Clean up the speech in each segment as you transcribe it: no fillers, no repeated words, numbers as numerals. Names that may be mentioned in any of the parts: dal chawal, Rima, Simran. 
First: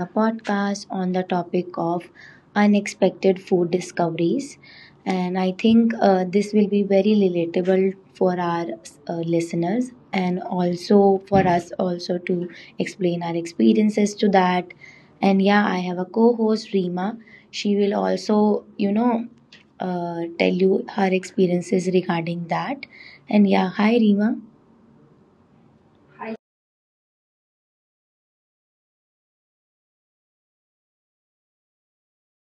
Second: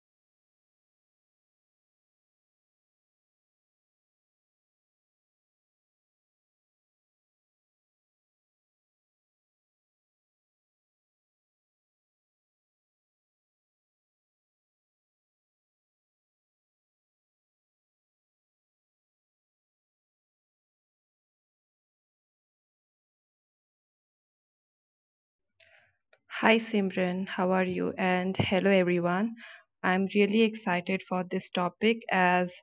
a podcast on the topic of unexpected food discoveries. And I think this will be very relatable for our listeners and also for us also to explain our experiences to that. And yeah, I have a co-host Rima. She will also, you know, tell you her experiences regarding that. And yeah, hi Rima. Hi Simran, how are you? And hello everyone. I'm really excited for this topic as,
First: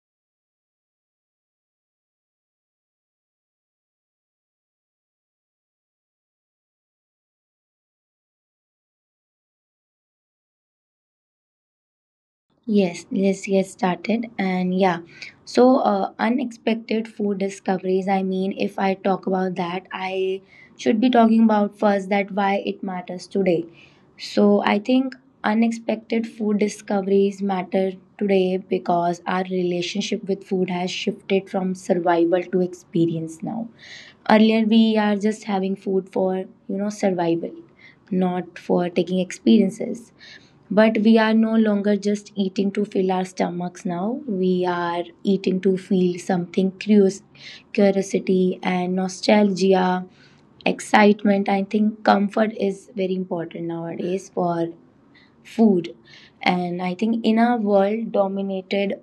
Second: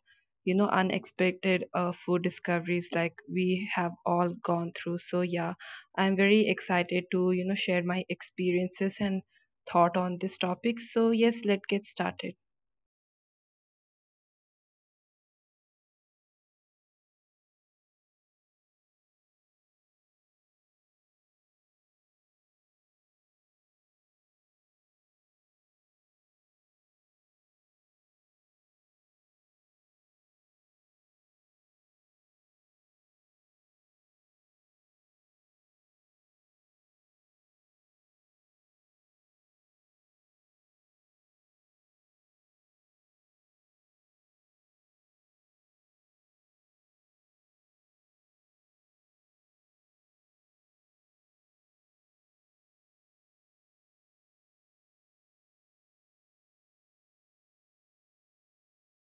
you know, unexpected food discoveries, like we have all gone through. So yeah, I'm very excited to, you know, share my experiences and thought on this topic. So yes, let's get started. Yes, let's get started. And yeah, so unexpected food discoveries. I mean, if I talk about that, I should be talking about first that why it matters today. So I think unexpected food discoveries matter today because our relationship with food has shifted from survival to experience now. Earlier, we are just having food for, you know, survival, not for taking experiences, but we are no longer just eating to fill our stomachs now. We are eating to feel something curious, curiosity and nostalgia, excitement. I think comfort is very important nowadays for food. And I think in a world dominated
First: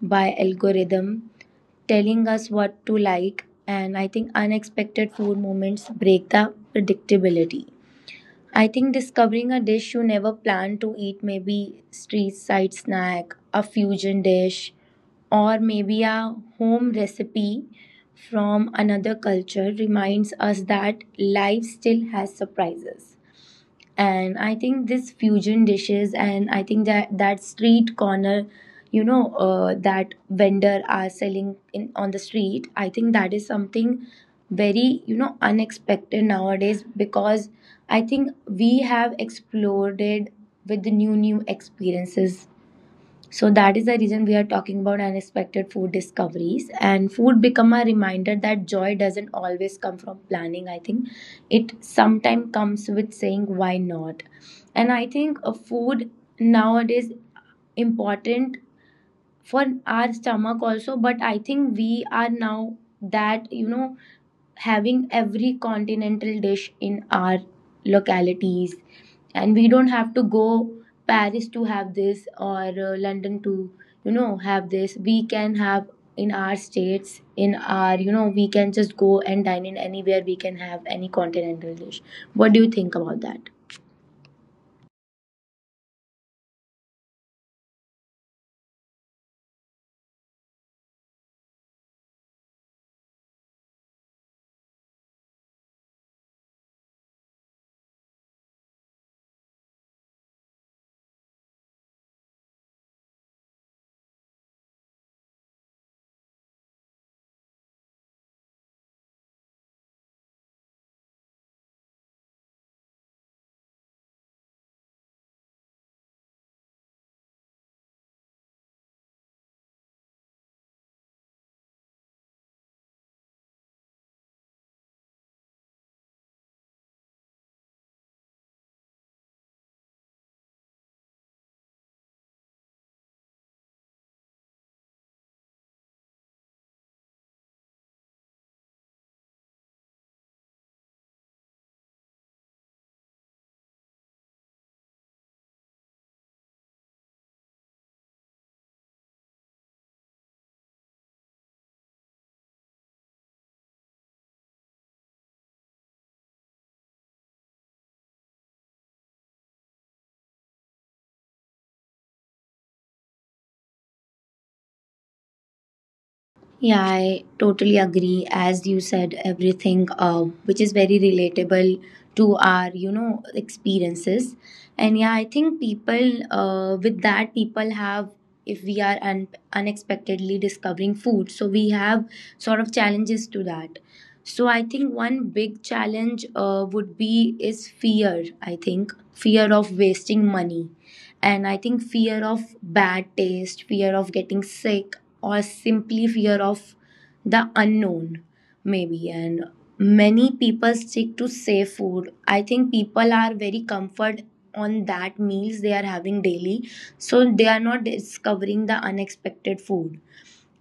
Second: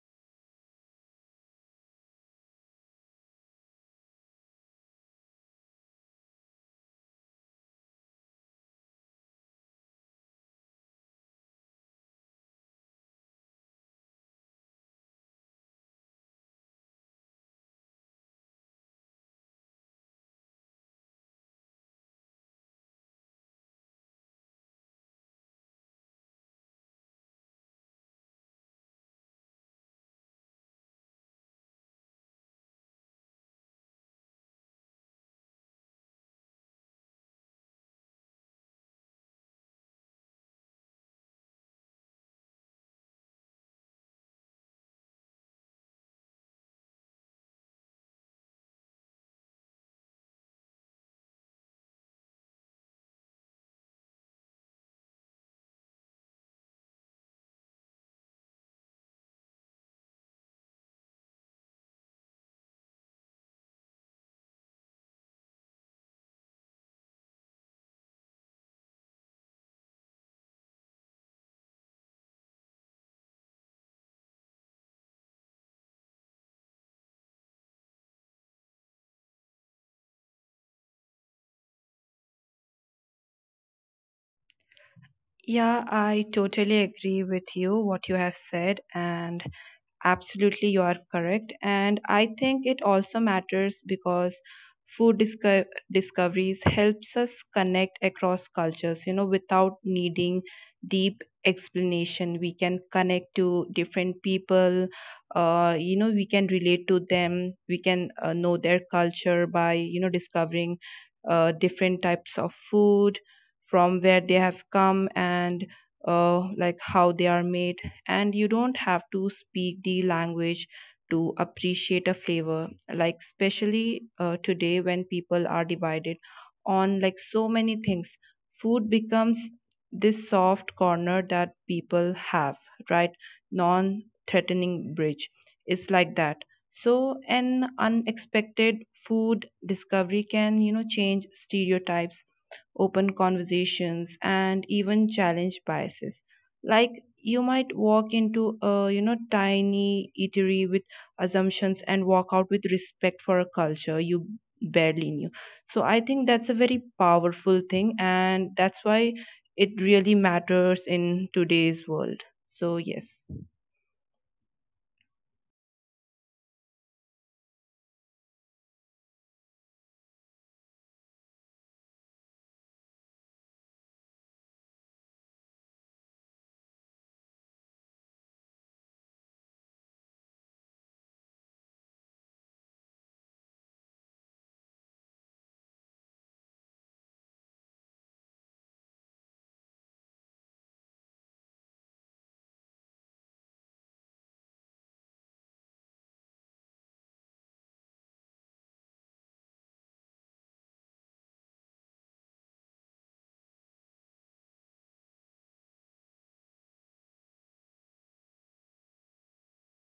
by algorithm telling us what to like, and I think unexpected food moments break the predictability. I think discovering a dish you never planned to eat, maybe street side snack, a fusion dish, or maybe a home recipe from another culture reminds us that life still has surprises. And I think this fusion dishes and I think that street corner, you know, that vendor are selling in on the street, I think that is something very, you know, unexpected nowadays because I think we have explored it with the new experiences. So that is the reason we are talking about unexpected food discoveries, and food become a reminder that joy doesn't always come from planning. I think it sometimes comes with saying why not. And I think food nowadays important for our stomach also, but I think we are now that, you know, having every continental dish in our localities, and we don't have to go Paris to have this or London to, you know, have this. We can have in our states, in our, you know, we can just go and dine in anywhere. We can have any continental dish. What do you think about that? Yeah, I totally agree with you what you have said. And absolutely, you are correct. And I think it also matters because food disco- discoveries helps us connect across cultures, you know, without needing deep explanation. We can connect to different people, you know, we can relate to them, we can know their culture by, you know, discovering different types of food from where they have come and like how they are made, and you don't have to speak the language to appreciate a flavor, like especially today when people are divided on, like, so many things. Food becomes this soft corner that people have, right? non threatening bridge, it's like that. So an unexpected food discovery can, you know, change stereotypes, open conversations, and even challenge biases. Like, you might walk into a, you know, tiny eatery with assumptions and walk out with respect for a culture you barely knew. So I think that's a very powerful thing, and that's why it really matters in today's world. So yes. Yeah, I totally agree. As you said, everything which is very relatable to our, you know, experiences. And yeah, I think people with that people have, if we are unexpectedly discovering food, so we have sort of challenges to that. So I think one big challenge would be is fear. I think fear of wasting money, and I think fear of bad taste, fear of getting sick or simply fear of the unknown, maybe. And many people stick to safe food. I think people are very comfort on that meals they are having daily, so they are not discovering the unexpected food.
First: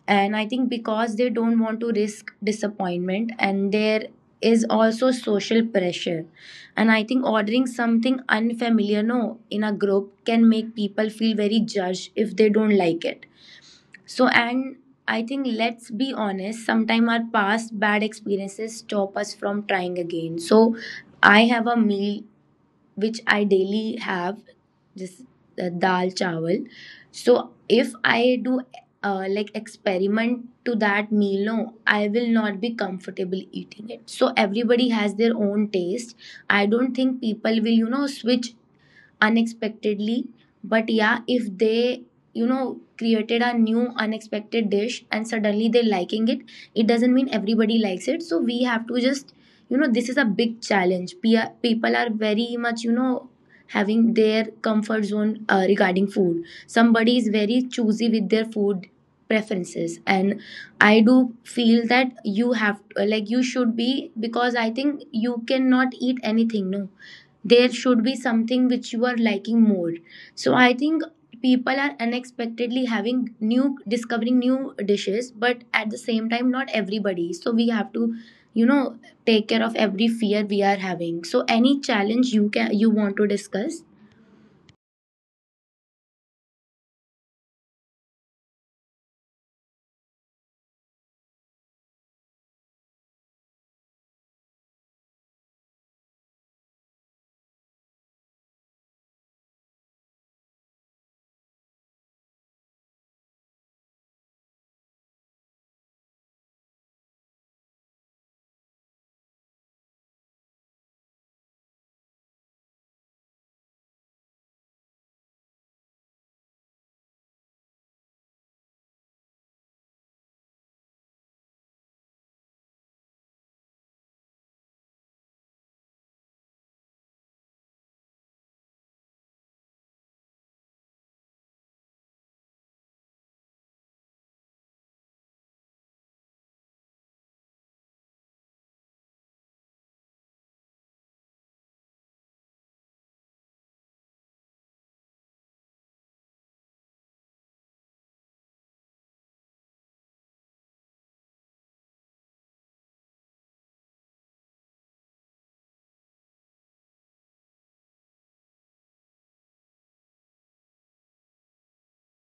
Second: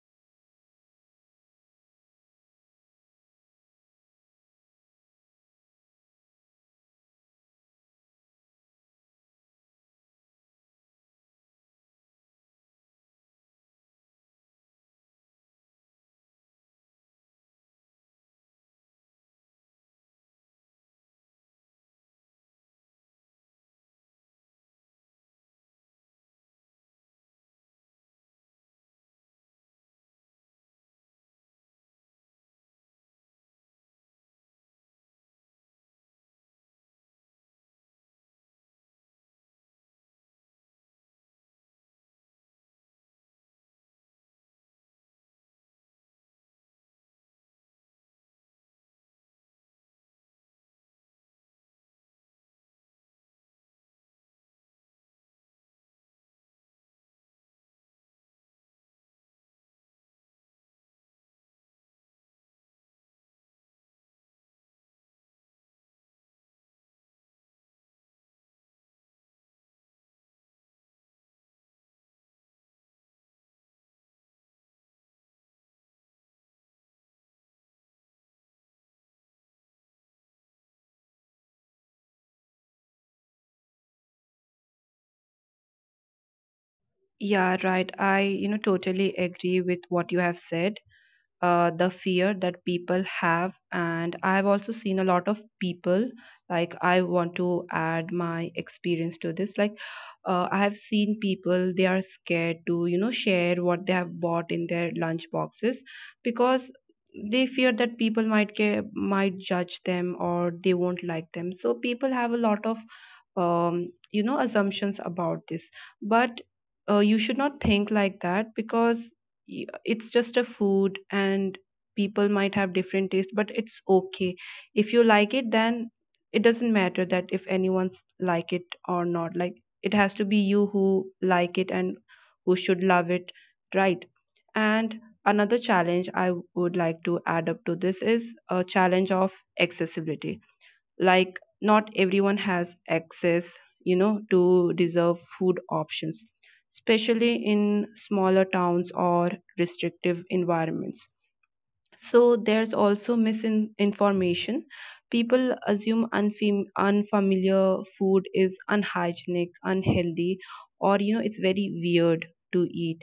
And I think because they don't want to risk disappointment, and there is also social pressure. And I think ordering something unfamiliar, no, in a group can make people feel very judged if they don't like it. So, and I think let's be honest, sometimes our past bad experiences stop us from trying again. So, I have a meal which I daily have, this dal chawal. So, if I do like experiment to that meal, no, I will not be comfortable eating it. So, everybody has their own taste. I don't think people will, you know, switch unexpectedly, but yeah, if they, you know, created a new unexpected dish and suddenly they're liking it, it doesn't mean everybody likes it. So we have to just, you know, this is a big challenge. People are very much, you know, having their comfort zone regarding food. Somebody is very choosy with their food preferences, and I do feel that you have, like you should be, because I think you cannot eat anything, no, there should be something which you are liking more. So I think people are unexpectedly having new, discovering new dishes, but at the same time not everybody. So we have to, you know, take care of every fear we are having. So any challenge you can, you want to discuss? Yeah, right. I, you know, totally agree with what you have said. The fear that people have, and I've also seen a lot of people, like, I want to add my experience to this. Like, I have seen people they are scared to, you know, share what they have bought in their lunch boxes, because they fear that people might care, might judge them, or they won't like them. So people have a lot of you know, assumptions about this. But you should not think like that, because it's just a food, and people might have different taste, but it's okay. If you like it, then it doesn't matter that if anyone's like it or not. Like, it has to be you who like it and who should love it, right? And another challenge I would like to add up to this is a challenge of accessibility. Like, not everyone has access, you know, to deserve food options, especially in smaller towns or restrictive environments. So there's also misinformation. People assume unfamiliar food is unhygienic, unhealthy, or, you know, it's very weird to eat.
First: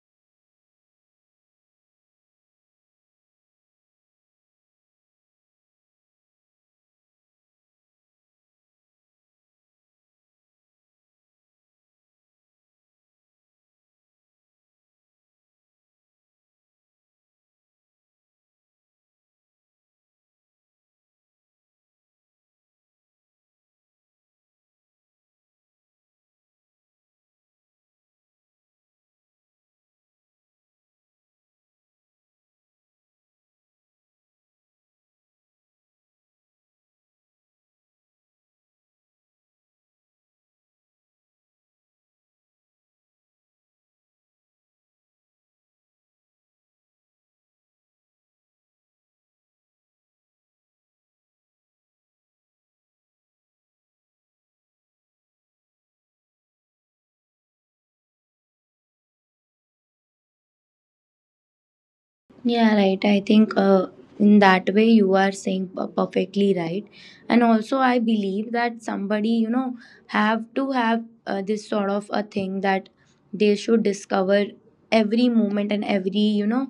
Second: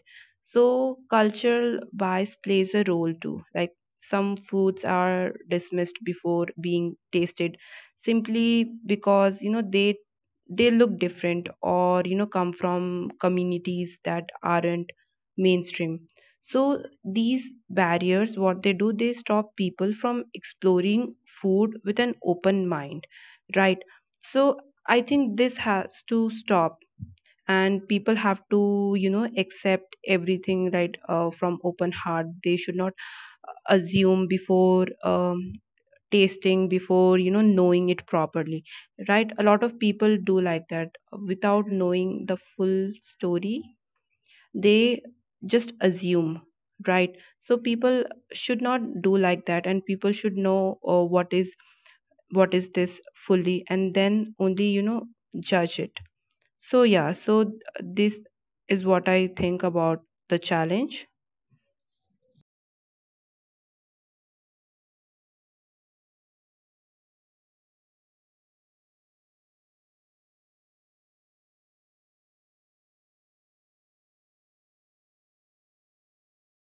So cultural bias plays a role too. Like, some foods are dismissed before being tasted simply because, you know, they look different, or, you know, come from communities that aren't mainstream. So these barriers, what they do, they stop people from exploring food with an open mind, right? So I think this has to stop, and people have to, you know, accept everything right from open heart. They should not assume before tasting, before, you know, knowing it properly, right? A lot of people do like that without knowing the full story, they just assume, right? So people should not do like that, and people should know what is this fully, and then only, you know, judge it. So yeah, so this is what I think about the challenge. Yeah, right. I think in that way you are saying perfectly right. And also, I believe that somebody, you know, have to have this sort of a thing that they should discover every moment and every, you know,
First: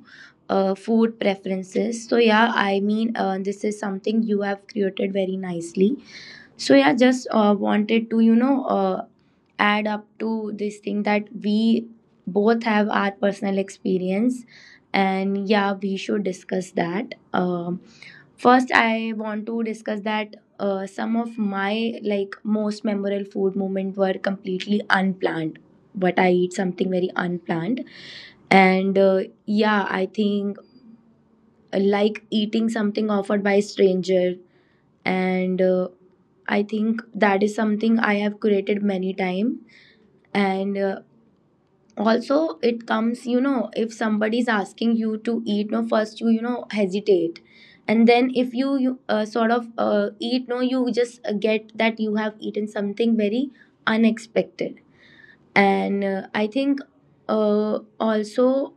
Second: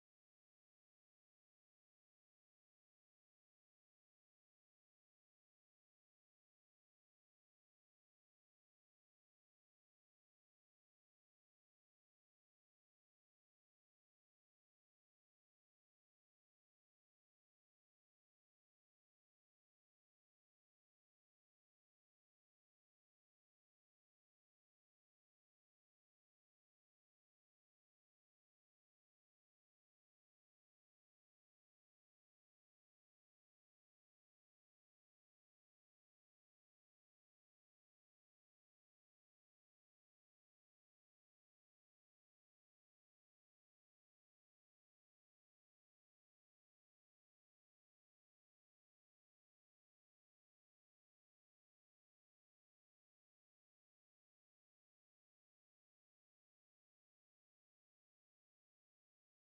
food preferences. So, yeah, I mean, this is something you have created very nicely. So, yeah, just wanted to, you know, add up to this thing that we both have our personal experience, and yeah, we should discuss that. First I want to discuss that some of my like most memorable food moment were completely unplanned, but I eat something very unplanned. And yeah, I think like eating something offered by a stranger, and I think that is something I have created many time. And also it comes, you know, if somebody is asking you to eat, no, first you, you know, hesitate, and then if you sort of eat, no, you just get that you have eaten something very unexpected. And I think also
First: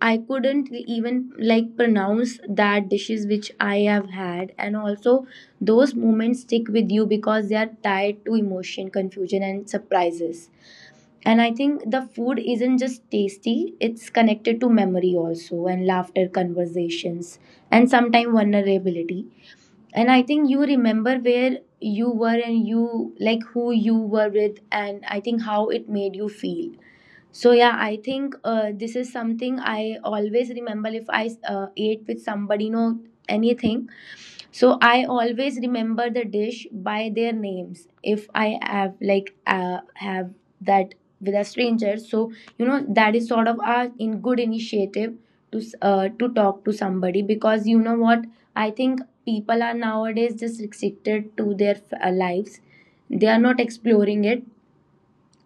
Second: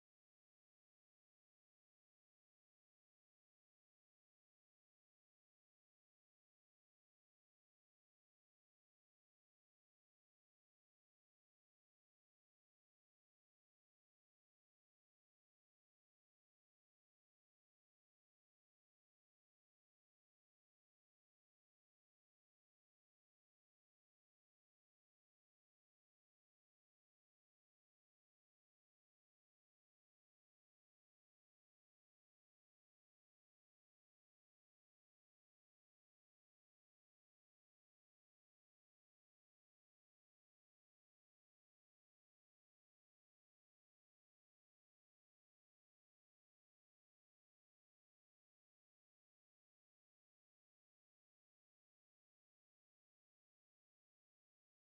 I couldn't even like pronounce that dishes which I have had, and also those moments stick with you because they are tied to emotion, confusion, and surprises. And I think the food isn't just tasty, it's connected to memory also, and laughter, conversations, and sometimes vulnerability. And I think you remember where you were and you like who you were with, and I think how it made you feel. So yeah, I think this is something I always remember if I ate with somebody, you know, anything. So I always remember the dish by their names. If I have like have that with a stranger, so you know that is sort of a in good initiative to to talk to somebody, because you know what, I think people are nowadays just restricted to their lives. They are not exploring it,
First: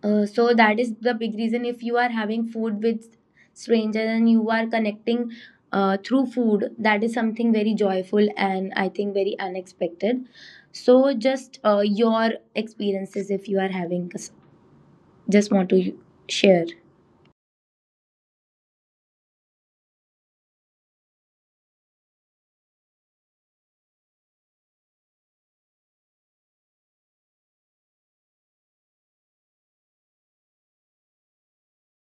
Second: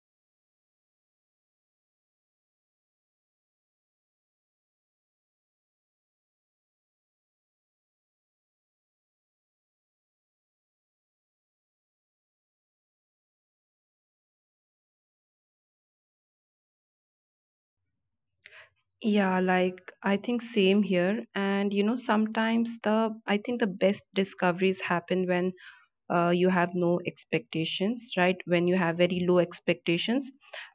so that is the big reason. If you are having food with strangers and you are connecting through food, that is something very joyful and I think very unexpected. So just your experiences if you are having, just want to share. Yeah, like, I think same here. And, you know, sometimes the I think the best discoveries happen when you have no expectations, right? When you have very low expectations,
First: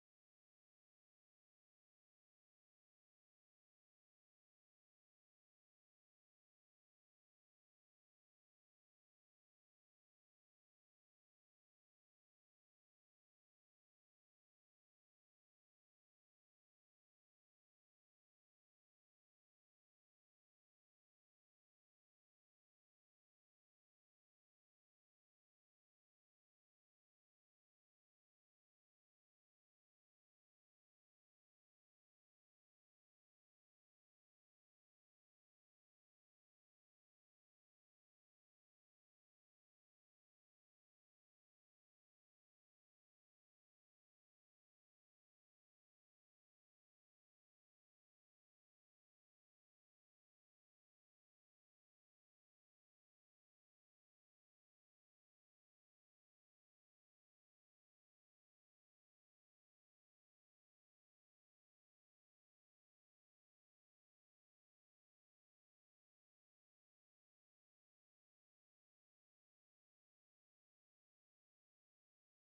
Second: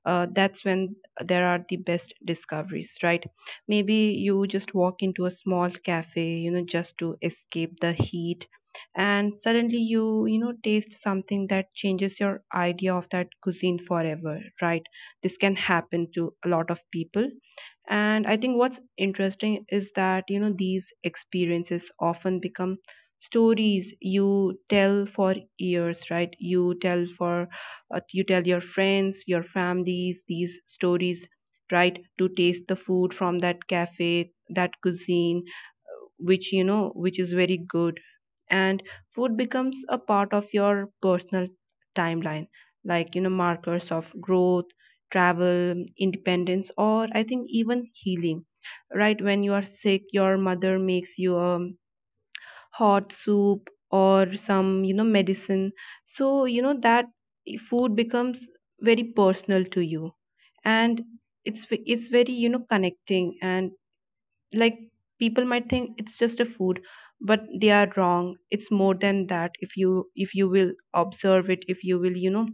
that's when there are the best discoveries, right? Maybe you just walk into a small cafe, you know, just to escape the heat, and suddenly you, you know, taste something that changes your idea of that cuisine forever, right? This can happen to a lot of people. And I think what's interesting is that, you know, these experiences often become stories you tell for years, right? You tell for, you tell your friends, your families, these stories, right? To taste the food from that cafe, that cuisine, which, you know, which is very good. And food becomes a part of your personal timeline, like, you know, markers of growth, travel, independence, or I think even healing. Right, when you are sick, your mother makes you a hot soup or some, you know, medicine. So, you know, that food becomes very personal to you. And it's very, you know, connecting, and like, people might think it's just a food, but they are wrong. It's more than that, if you, if you will observe it, if you will, you know,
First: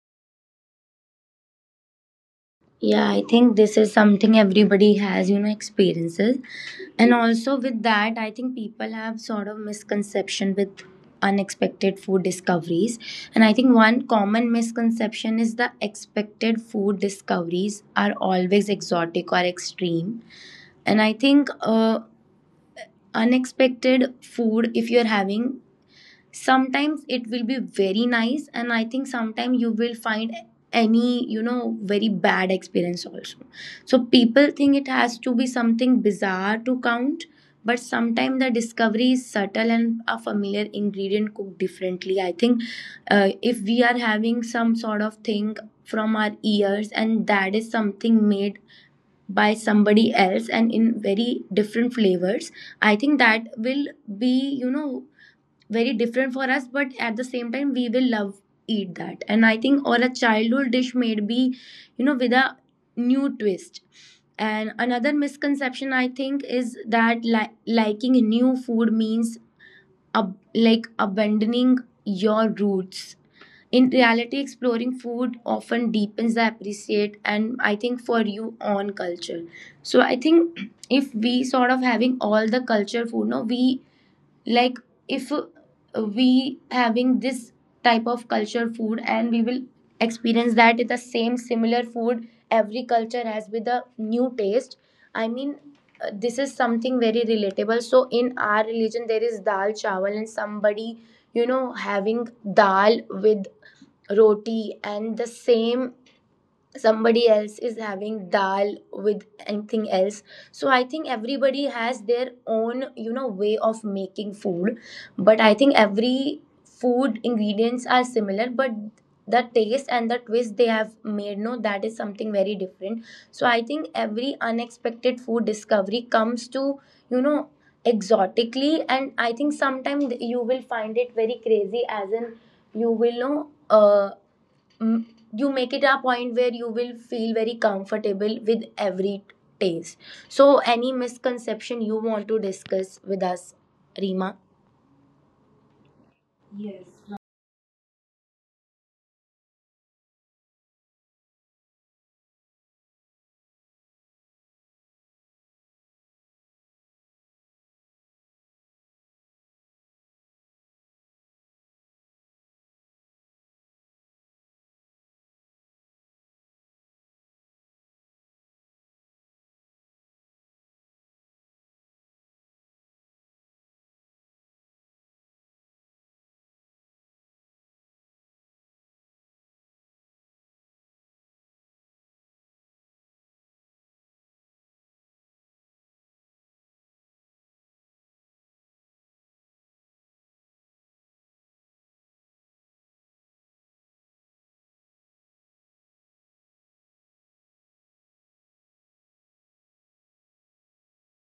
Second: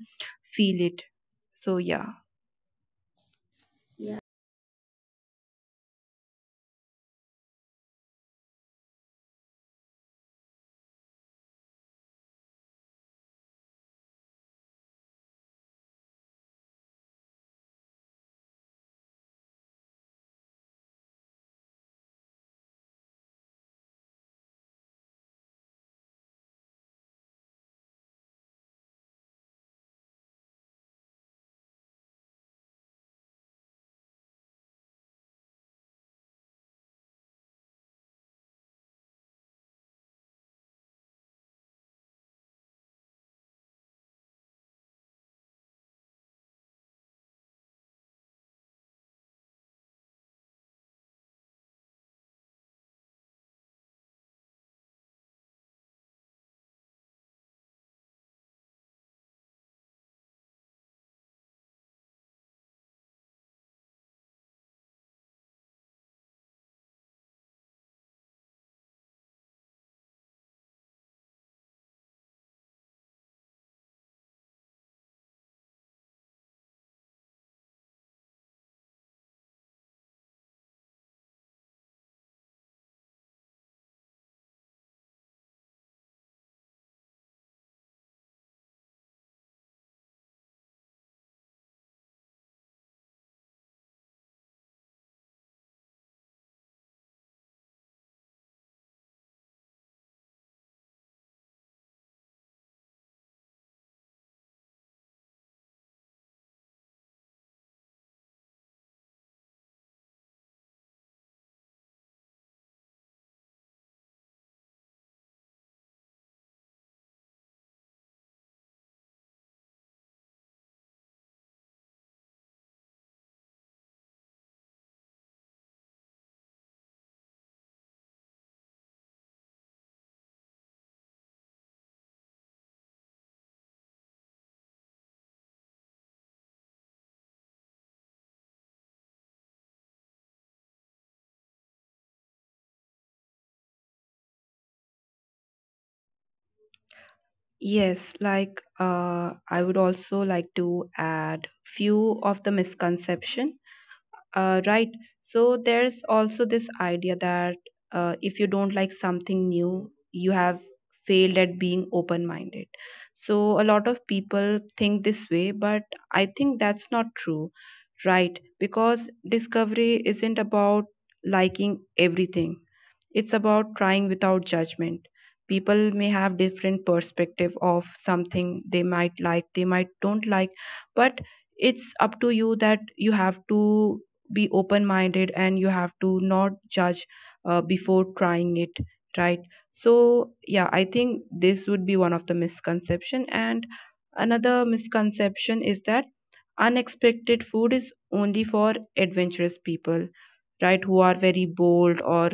feel it. So yeah. Yeah, I think this is something everybody has, you know, experiences. And also with that, I think people have sort of misconception with unexpected food discoveries. And I think one common misconception is the expected food discoveries are always exotic or extreme. And I think unexpected food, if you're having, sometimes it will be very nice, and I think sometimes you will find any, you know, very bad experience also. So people think it has to be something bizarre to count, but sometimes the discovery is subtle and a familiar ingredient cooked differently. I think if we are having some sort of thing from our ears, and that is something made by somebody else and in very different flavors, I think that will be, you know, very different for us, but at the same time we will love eat that. And I think or a childhood dish made be, you know, with a new twist. And another misconception I think is that liking new food means like abandoning your roots. In reality, exploring food often deepens the appreciate, and I think for you on culture. So I think if we sort of having all the culture food, no, we like, if we having this type of culture food, and we will experience that the same similar food every culture has with a new taste. I mean, this is something very relatable. So in our religion there is dal chawal, and somebody, you know, having dal with roti, and the same somebody else is having dal with anything else. So I think everybody has their own, you know, way of making food. But I think every food ingredients are similar, but the taste and the twist they have made, no, that is something very different. So I think every unexpected food discovery comes to, you know, exotically, and I think sometimes you will find it very crazy, as in you will know mm, you make it a point where you will feel very comfortable with every taste. So, any misconception you want to discuss with us, Rima? Yes, like, I would also like to add few of the misconception, right? So there's also this idea that if you don't like something new, you have failed at being open minded so a lot of people think this way, but I think that's not true, right? Because discovery isn't about liking everything. It's about trying without judgment. People may have different perspective of something, they might like, they might don't like, but it's up to you that you have to be open minded and you have to not judge before trying it, right? So yeah, I think this would be one of the misconception. And another misconception is that unexpected food is only for adventurous people, right? Who are very bold, or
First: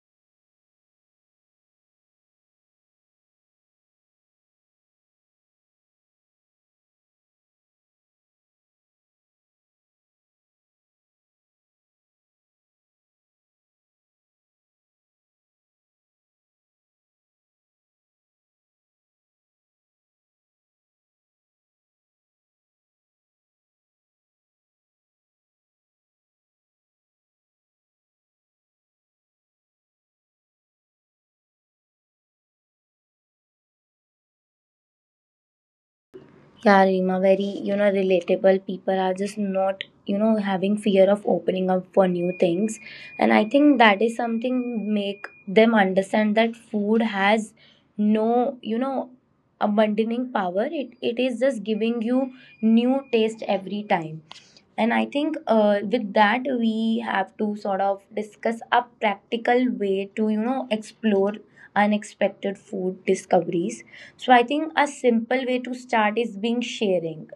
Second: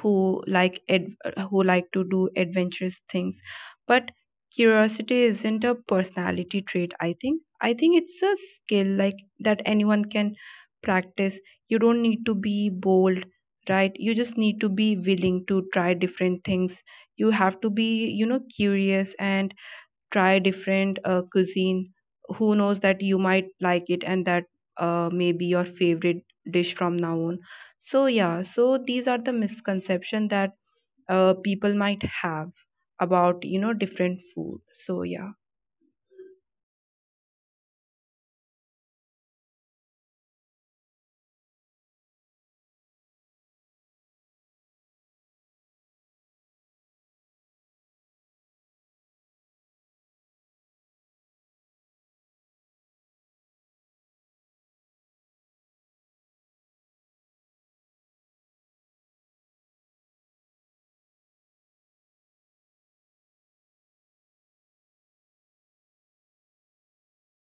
who like ad- who like to do adventurous things. But curiosity isn't a personality trait. I think it's a skill, like, that anyone can practice. You don't need to be bold, right? You just need to be willing to try different things. You have to be, you know, curious and try different cuisine. Who knows that you might like it, and that may be your favorite dish from now on. So yeah, so these are the misconception that people might have about, you know, different food. So yeah. Yeah, Rima, very, you know, relatable. People are just not, you know, having fear of opening up for new things. And I think that is something make them understand that food has no, you know, abandoning power. It is just giving you new taste every time. And I think with that we have to sort of discuss a practical way to, you know, explore unexpected food discoveries. So I think a simple way to start is being sharing.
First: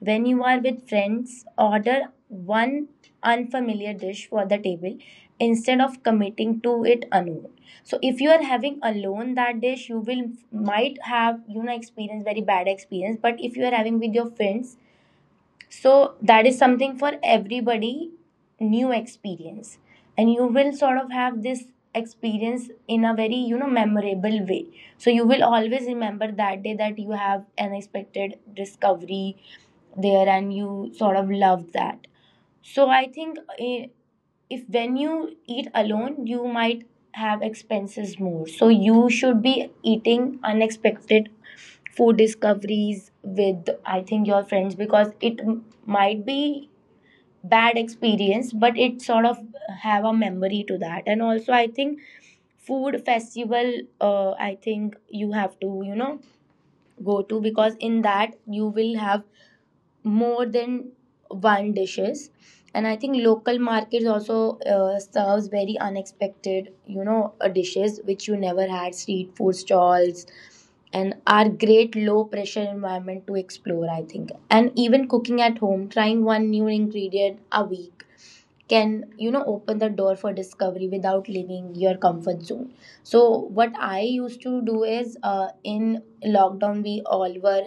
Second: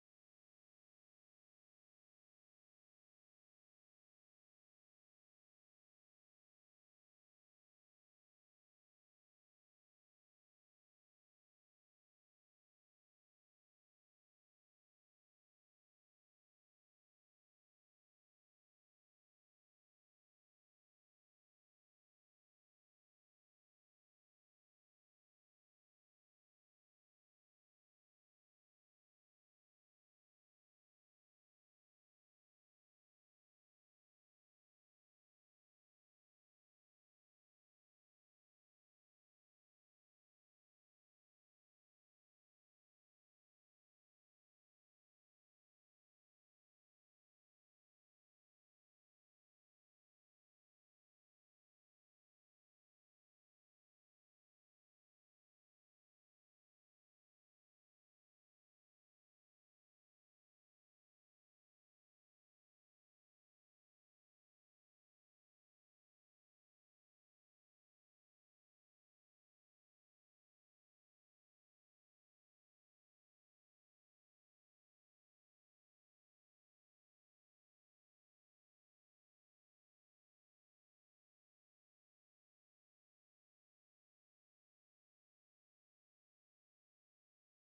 When you are with friends, order one unfamiliar dish for the table instead of committing to it alone. So if you are having alone that dish, you will might have you know experience very bad experience. But if you are having with your friends, so that is something for everybody new experience, and you will sort of have this experience in a very you know memorable way. So you will always remember that day that you have unexpected discovery there and you sort of love that. So I think if when you eat alone, you might have expenses more. So you should be eating unexpected food discoveries with I think your friends, because might be bad experience, but it sort of have a memory to that. And also, I think food festival. I think you have to you know go to, because in that you will have more than one dishes. And I think local markets also serves very unexpected you know dishes which you never had. Street food stalls and are great low pressure environment to explore, I think. And even cooking at home, trying one new ingredient a week can you know open the door for discovery without leaving your comfort zone. So what I used to do is in lockdown we all were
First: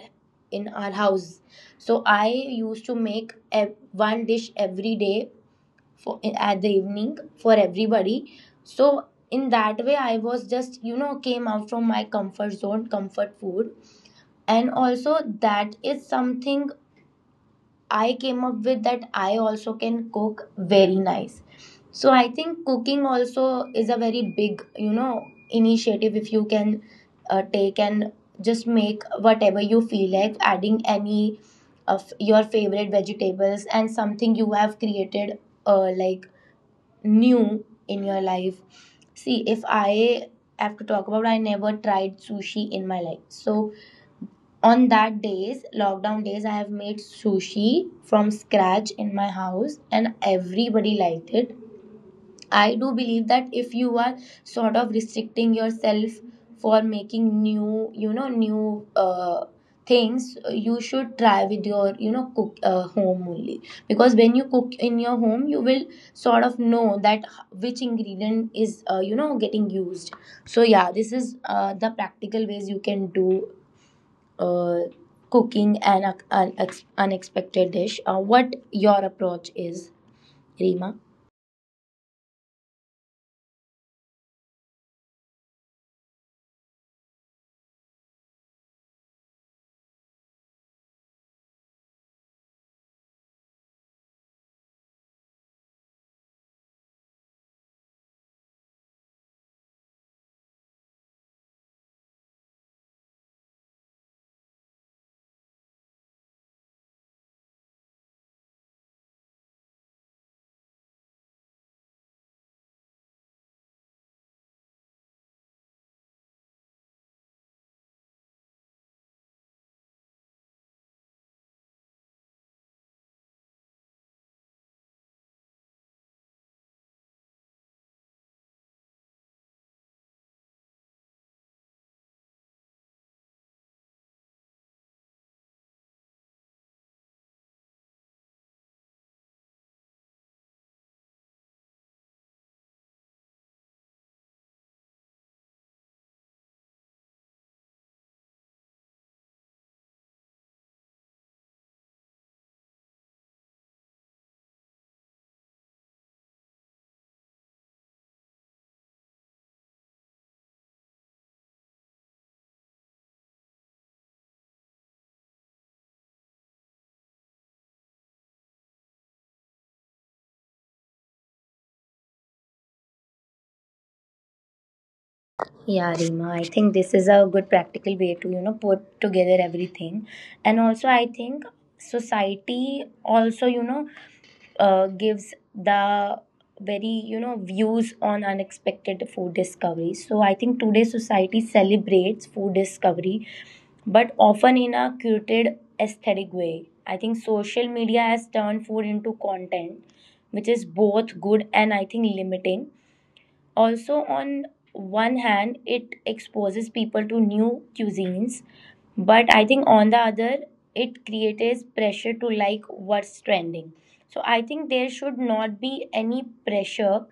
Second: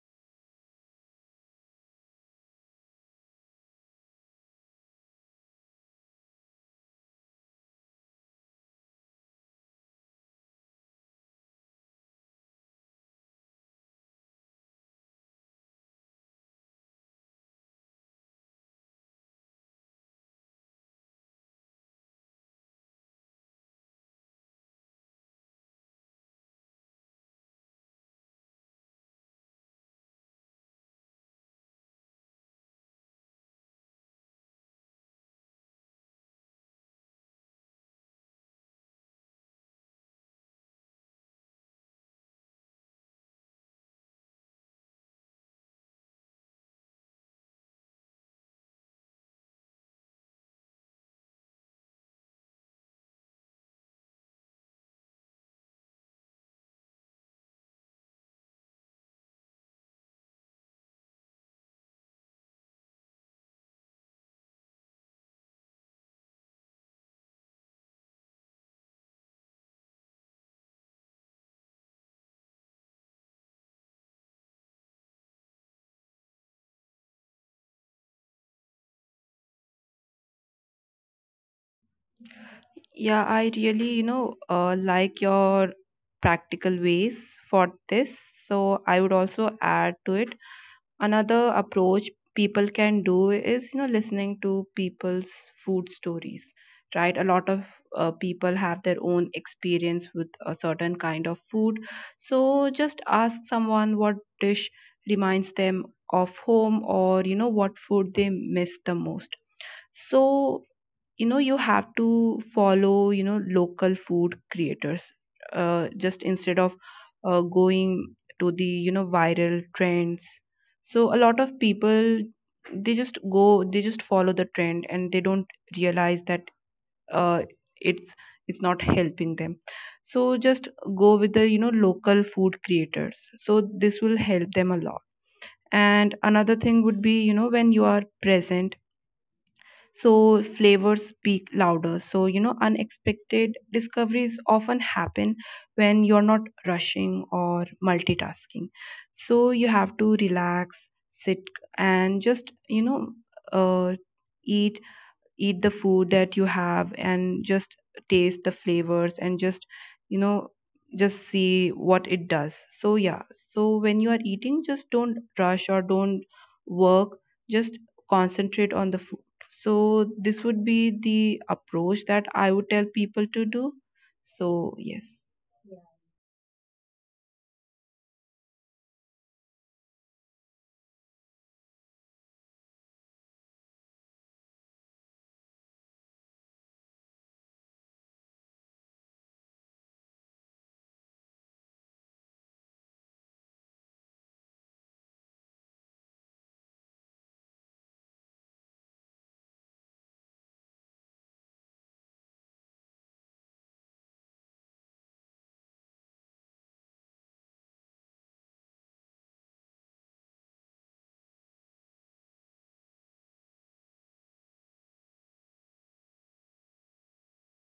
in our house. So I used to one dish every day for at the evening for everybody. So in that way, I was just you know came out from my comfort zone, comfort food, and also that is something I came up with that I also can cook very nice. So I think cooking also is a very big, you know, initiative if you can take and just make whatever you feel like, adding any of your favorite vegetables and something you have created like new in your life. See, if I have to talk about, I never tried sushi in my life. So on that days lockdown days I have made sushi from scratch in my house and everybody liked it. I do believe that if you are sort of restricting yourself for making new you know new things, you should try with your you know cook home only. Because when you cook in your home you will sort of know that which ingredient is you know getting used. So yeah, this is the practical ways you can do uh, cooking an, ac- an ex- unexpected dish, what your approach is, Rima? Yeah, I really, you know, like your practical ways for this. So I would also add to it. Another approach people can do is, you know, listening to people's food stories, right? A lot of people have their own experience with a certain kind of food. So just ask someone what dish reminds them of home, or, you know, what food they miss the most. So, you know, you have to follow, you know, local food creators, just instead of going to the, you know, viral trends. So a lot of people, they just follow the trend, and they don't realize that uh, it's it's not helping them. So just go with the, you know, local food creators, so this will help them a lot. And another thing would be, you know, when you are present, so flavors speak louder. So, you know, unexpected discoveries often happen when you're not rushing or multitasking. So you have to relax, sit, and just, you know, uh, eat eat the food that you have, and just taste the flavors, and just, you know, just see what it does. So yeah, so when you are eating, just don't rush or don't work, just concentrate on the food. So this would be the approach that I would tell people to do. So yes. Yeah, Rima, I think this is a good practical way to, you know, put together everything. And also, I think society also, you know, gives the very, you know, views on unexpected food discovery. So I think today society celebrates food discovery but often in a curated aesthetic way. I think social media has turned food into content, which is both good and I think limiting. Also, on one hand, it exposes people to new cuisines, but I think on the other it creates pressure to like what's trending. So I think there should not be any pressure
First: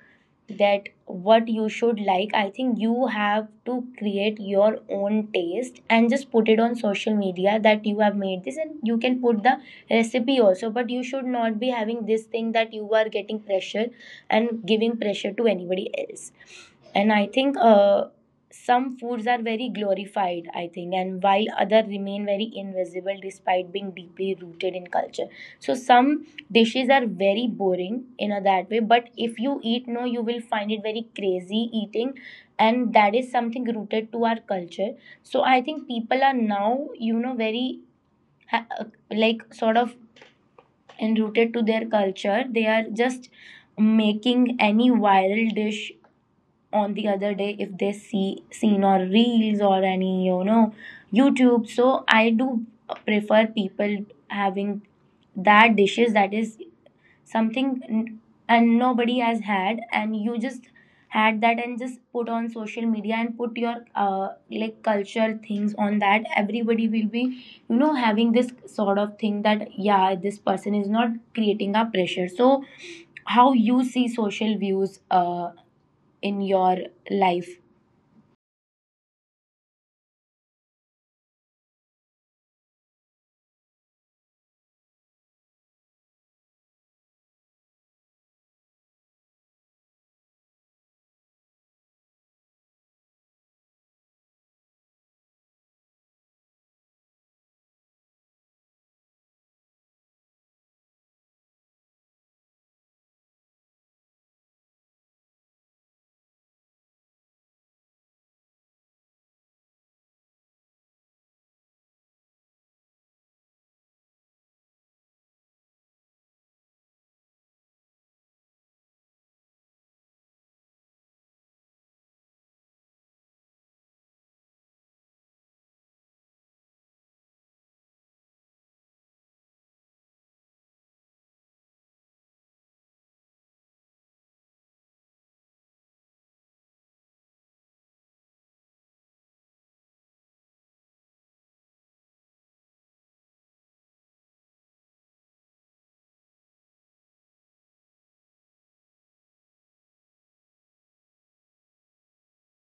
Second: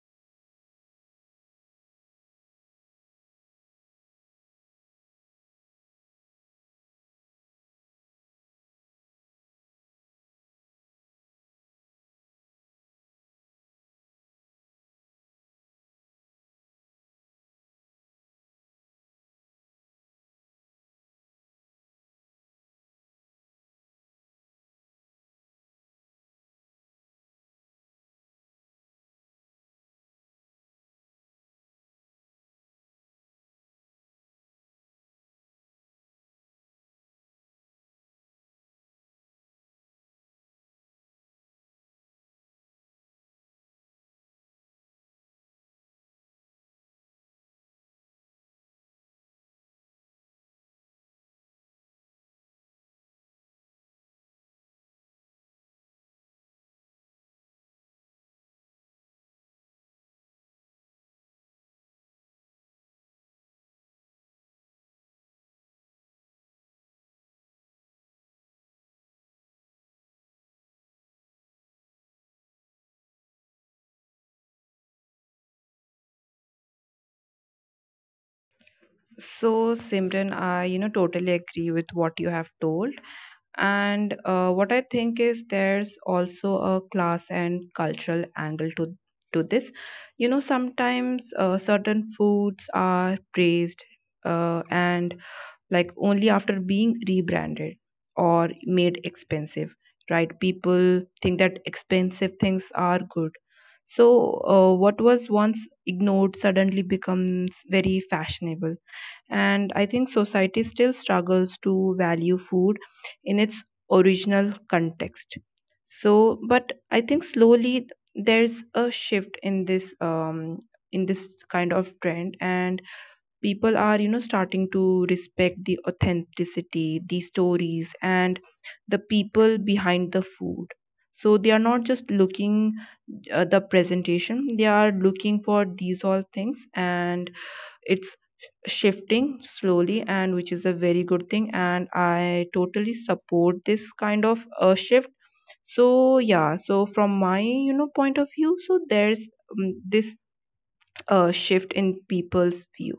that what you should like. I think you have to create your own taste and just put it on social media that you have made this, and you can put the recipe also, but you should not be having this thing that you are getting pressure and giving pressure to anybody else. And I think some foods are very glorified, I think, and while other remain very invisible despite being deeply rooted in culture. So some dishes are very boring in a that way, but if you eat no, you will find it very crazy eating, and that is something rooted to our culture. So I think people are now, you know, very ha- uh, like sort of enrooted to their culture. They are just making any viral dish on the other day if they see seen or reels or any you know YouTube. So I do prefer people having that dishes that is something and nobody has had, and you just had that and just put on social media and put your like culture things on that everybody will be you know having this sort of thing that yeah this person is not creating a pressure. So how you see social views in your life? So Simran, I, you know, totally agree with what you have told. And what I think is there's also a class and cultural angle to this. You know, sometimes certain foods are praised and like only after being rebranded or made expensive, right? People think that expensive things are good. So, what was once ignored suddenly becomes very fashionable. And I think society still struggles to value food in its original context. So, but I think slowly there's a shift in this, in this kind of trend, and people are, you know, starting to respect the authenticity, the stories, and the people behind the food. So they are not just looking the presentation, they are looking for these all things. And it's shifting slowly, and which is a very good thing, and I totally support this kind of shift. So yeah, so from my, you know, point of view, so there's this shift in people's view.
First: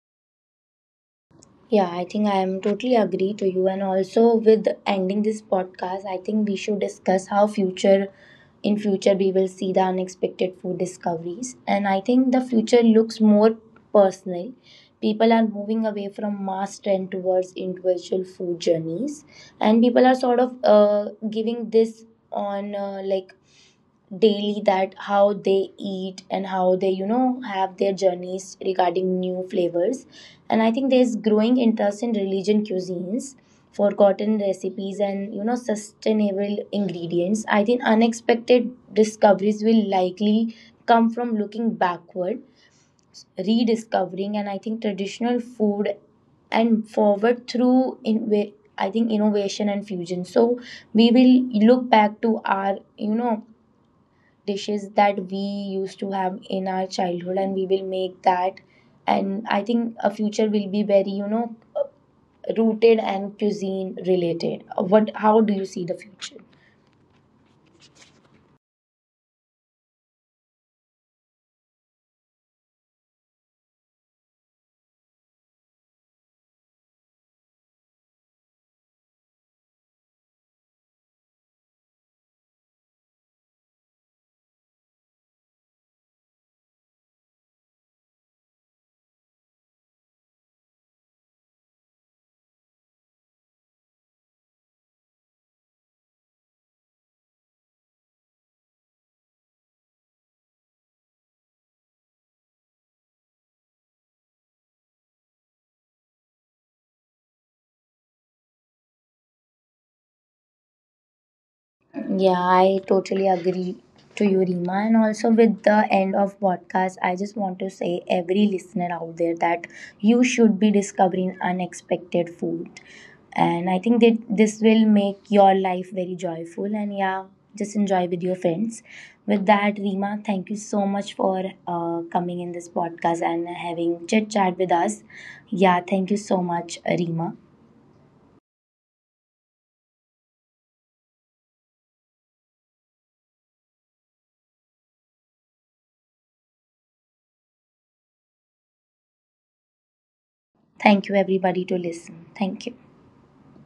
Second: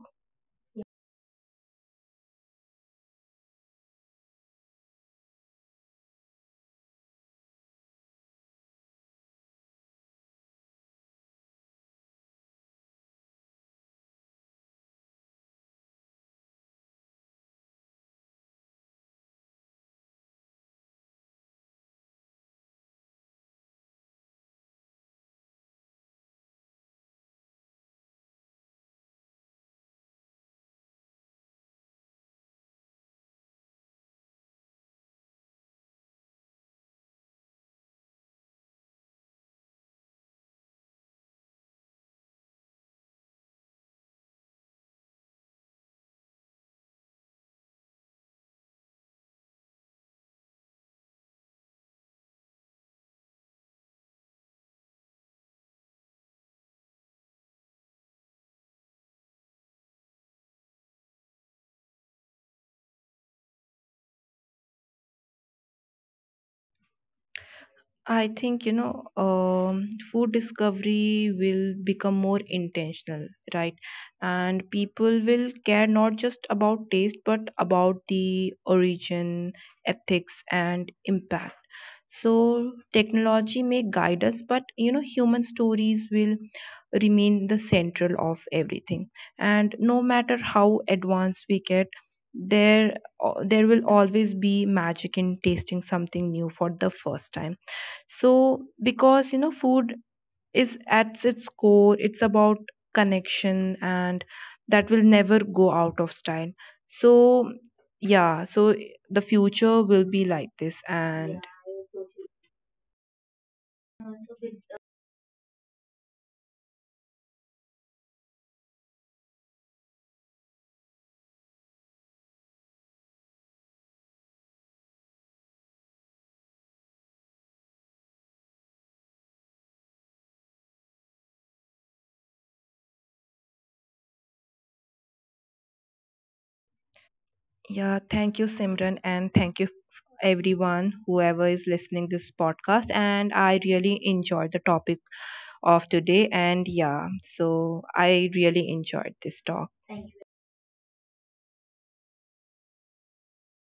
Yeah, I think I am totally agree to you. And also with ending this podcast, I think we should discuss how future in future we will see the unexpected food discoveries. And I think the future looks more personal. People are moving away from mass trend towards individual food journeys, and people are sort of giving this on like daily that how they eat and how they you know have their journeys regarding new flavors. And I think there's growing interest in religion cuisines, forgotten recipes, and you know sustainable ingredients. I think unexpected discoveries will likely come from looking backward, rediscovering and I think traditional food, and forward through in I think innovation and fusion. So we will look back to our you know dishes that we used to have in our childhood and we will make that. And I think a future will be very you know rooted and cuisine related. What, how do you see the future? I think, you know, food discovery will become more intentional, right? And people will care not just about taste, but about the origin, ethics, and impact. So technology may guide us, but, you know, human stories will remain the central of everything. And no matter how advanced we get, there there will always be magic in tasting something new for the first time. So, because, you know, food is at its core, it's about connection, and that will never go out of style. So yeah, so the future will be like this. And Yeah, I totally agree to you, Rima. And also, with the end of podcast, I just want to say every listener out there that you should be discovering unexpected food, and I think that this will make your life very joyful. And yeah, just enjoy with your friends. With that, Rima, thank you so much for coming in this podcast and having chit chat with us. Yeah, thank you so much, Rima. yeah, thank you, Simran, and thank you everyone whoever is listening this podcast, and I really enjoyed the topic of today. And yeah, so I really enjoyed this talk. Thank you everybody to listen. Thank you.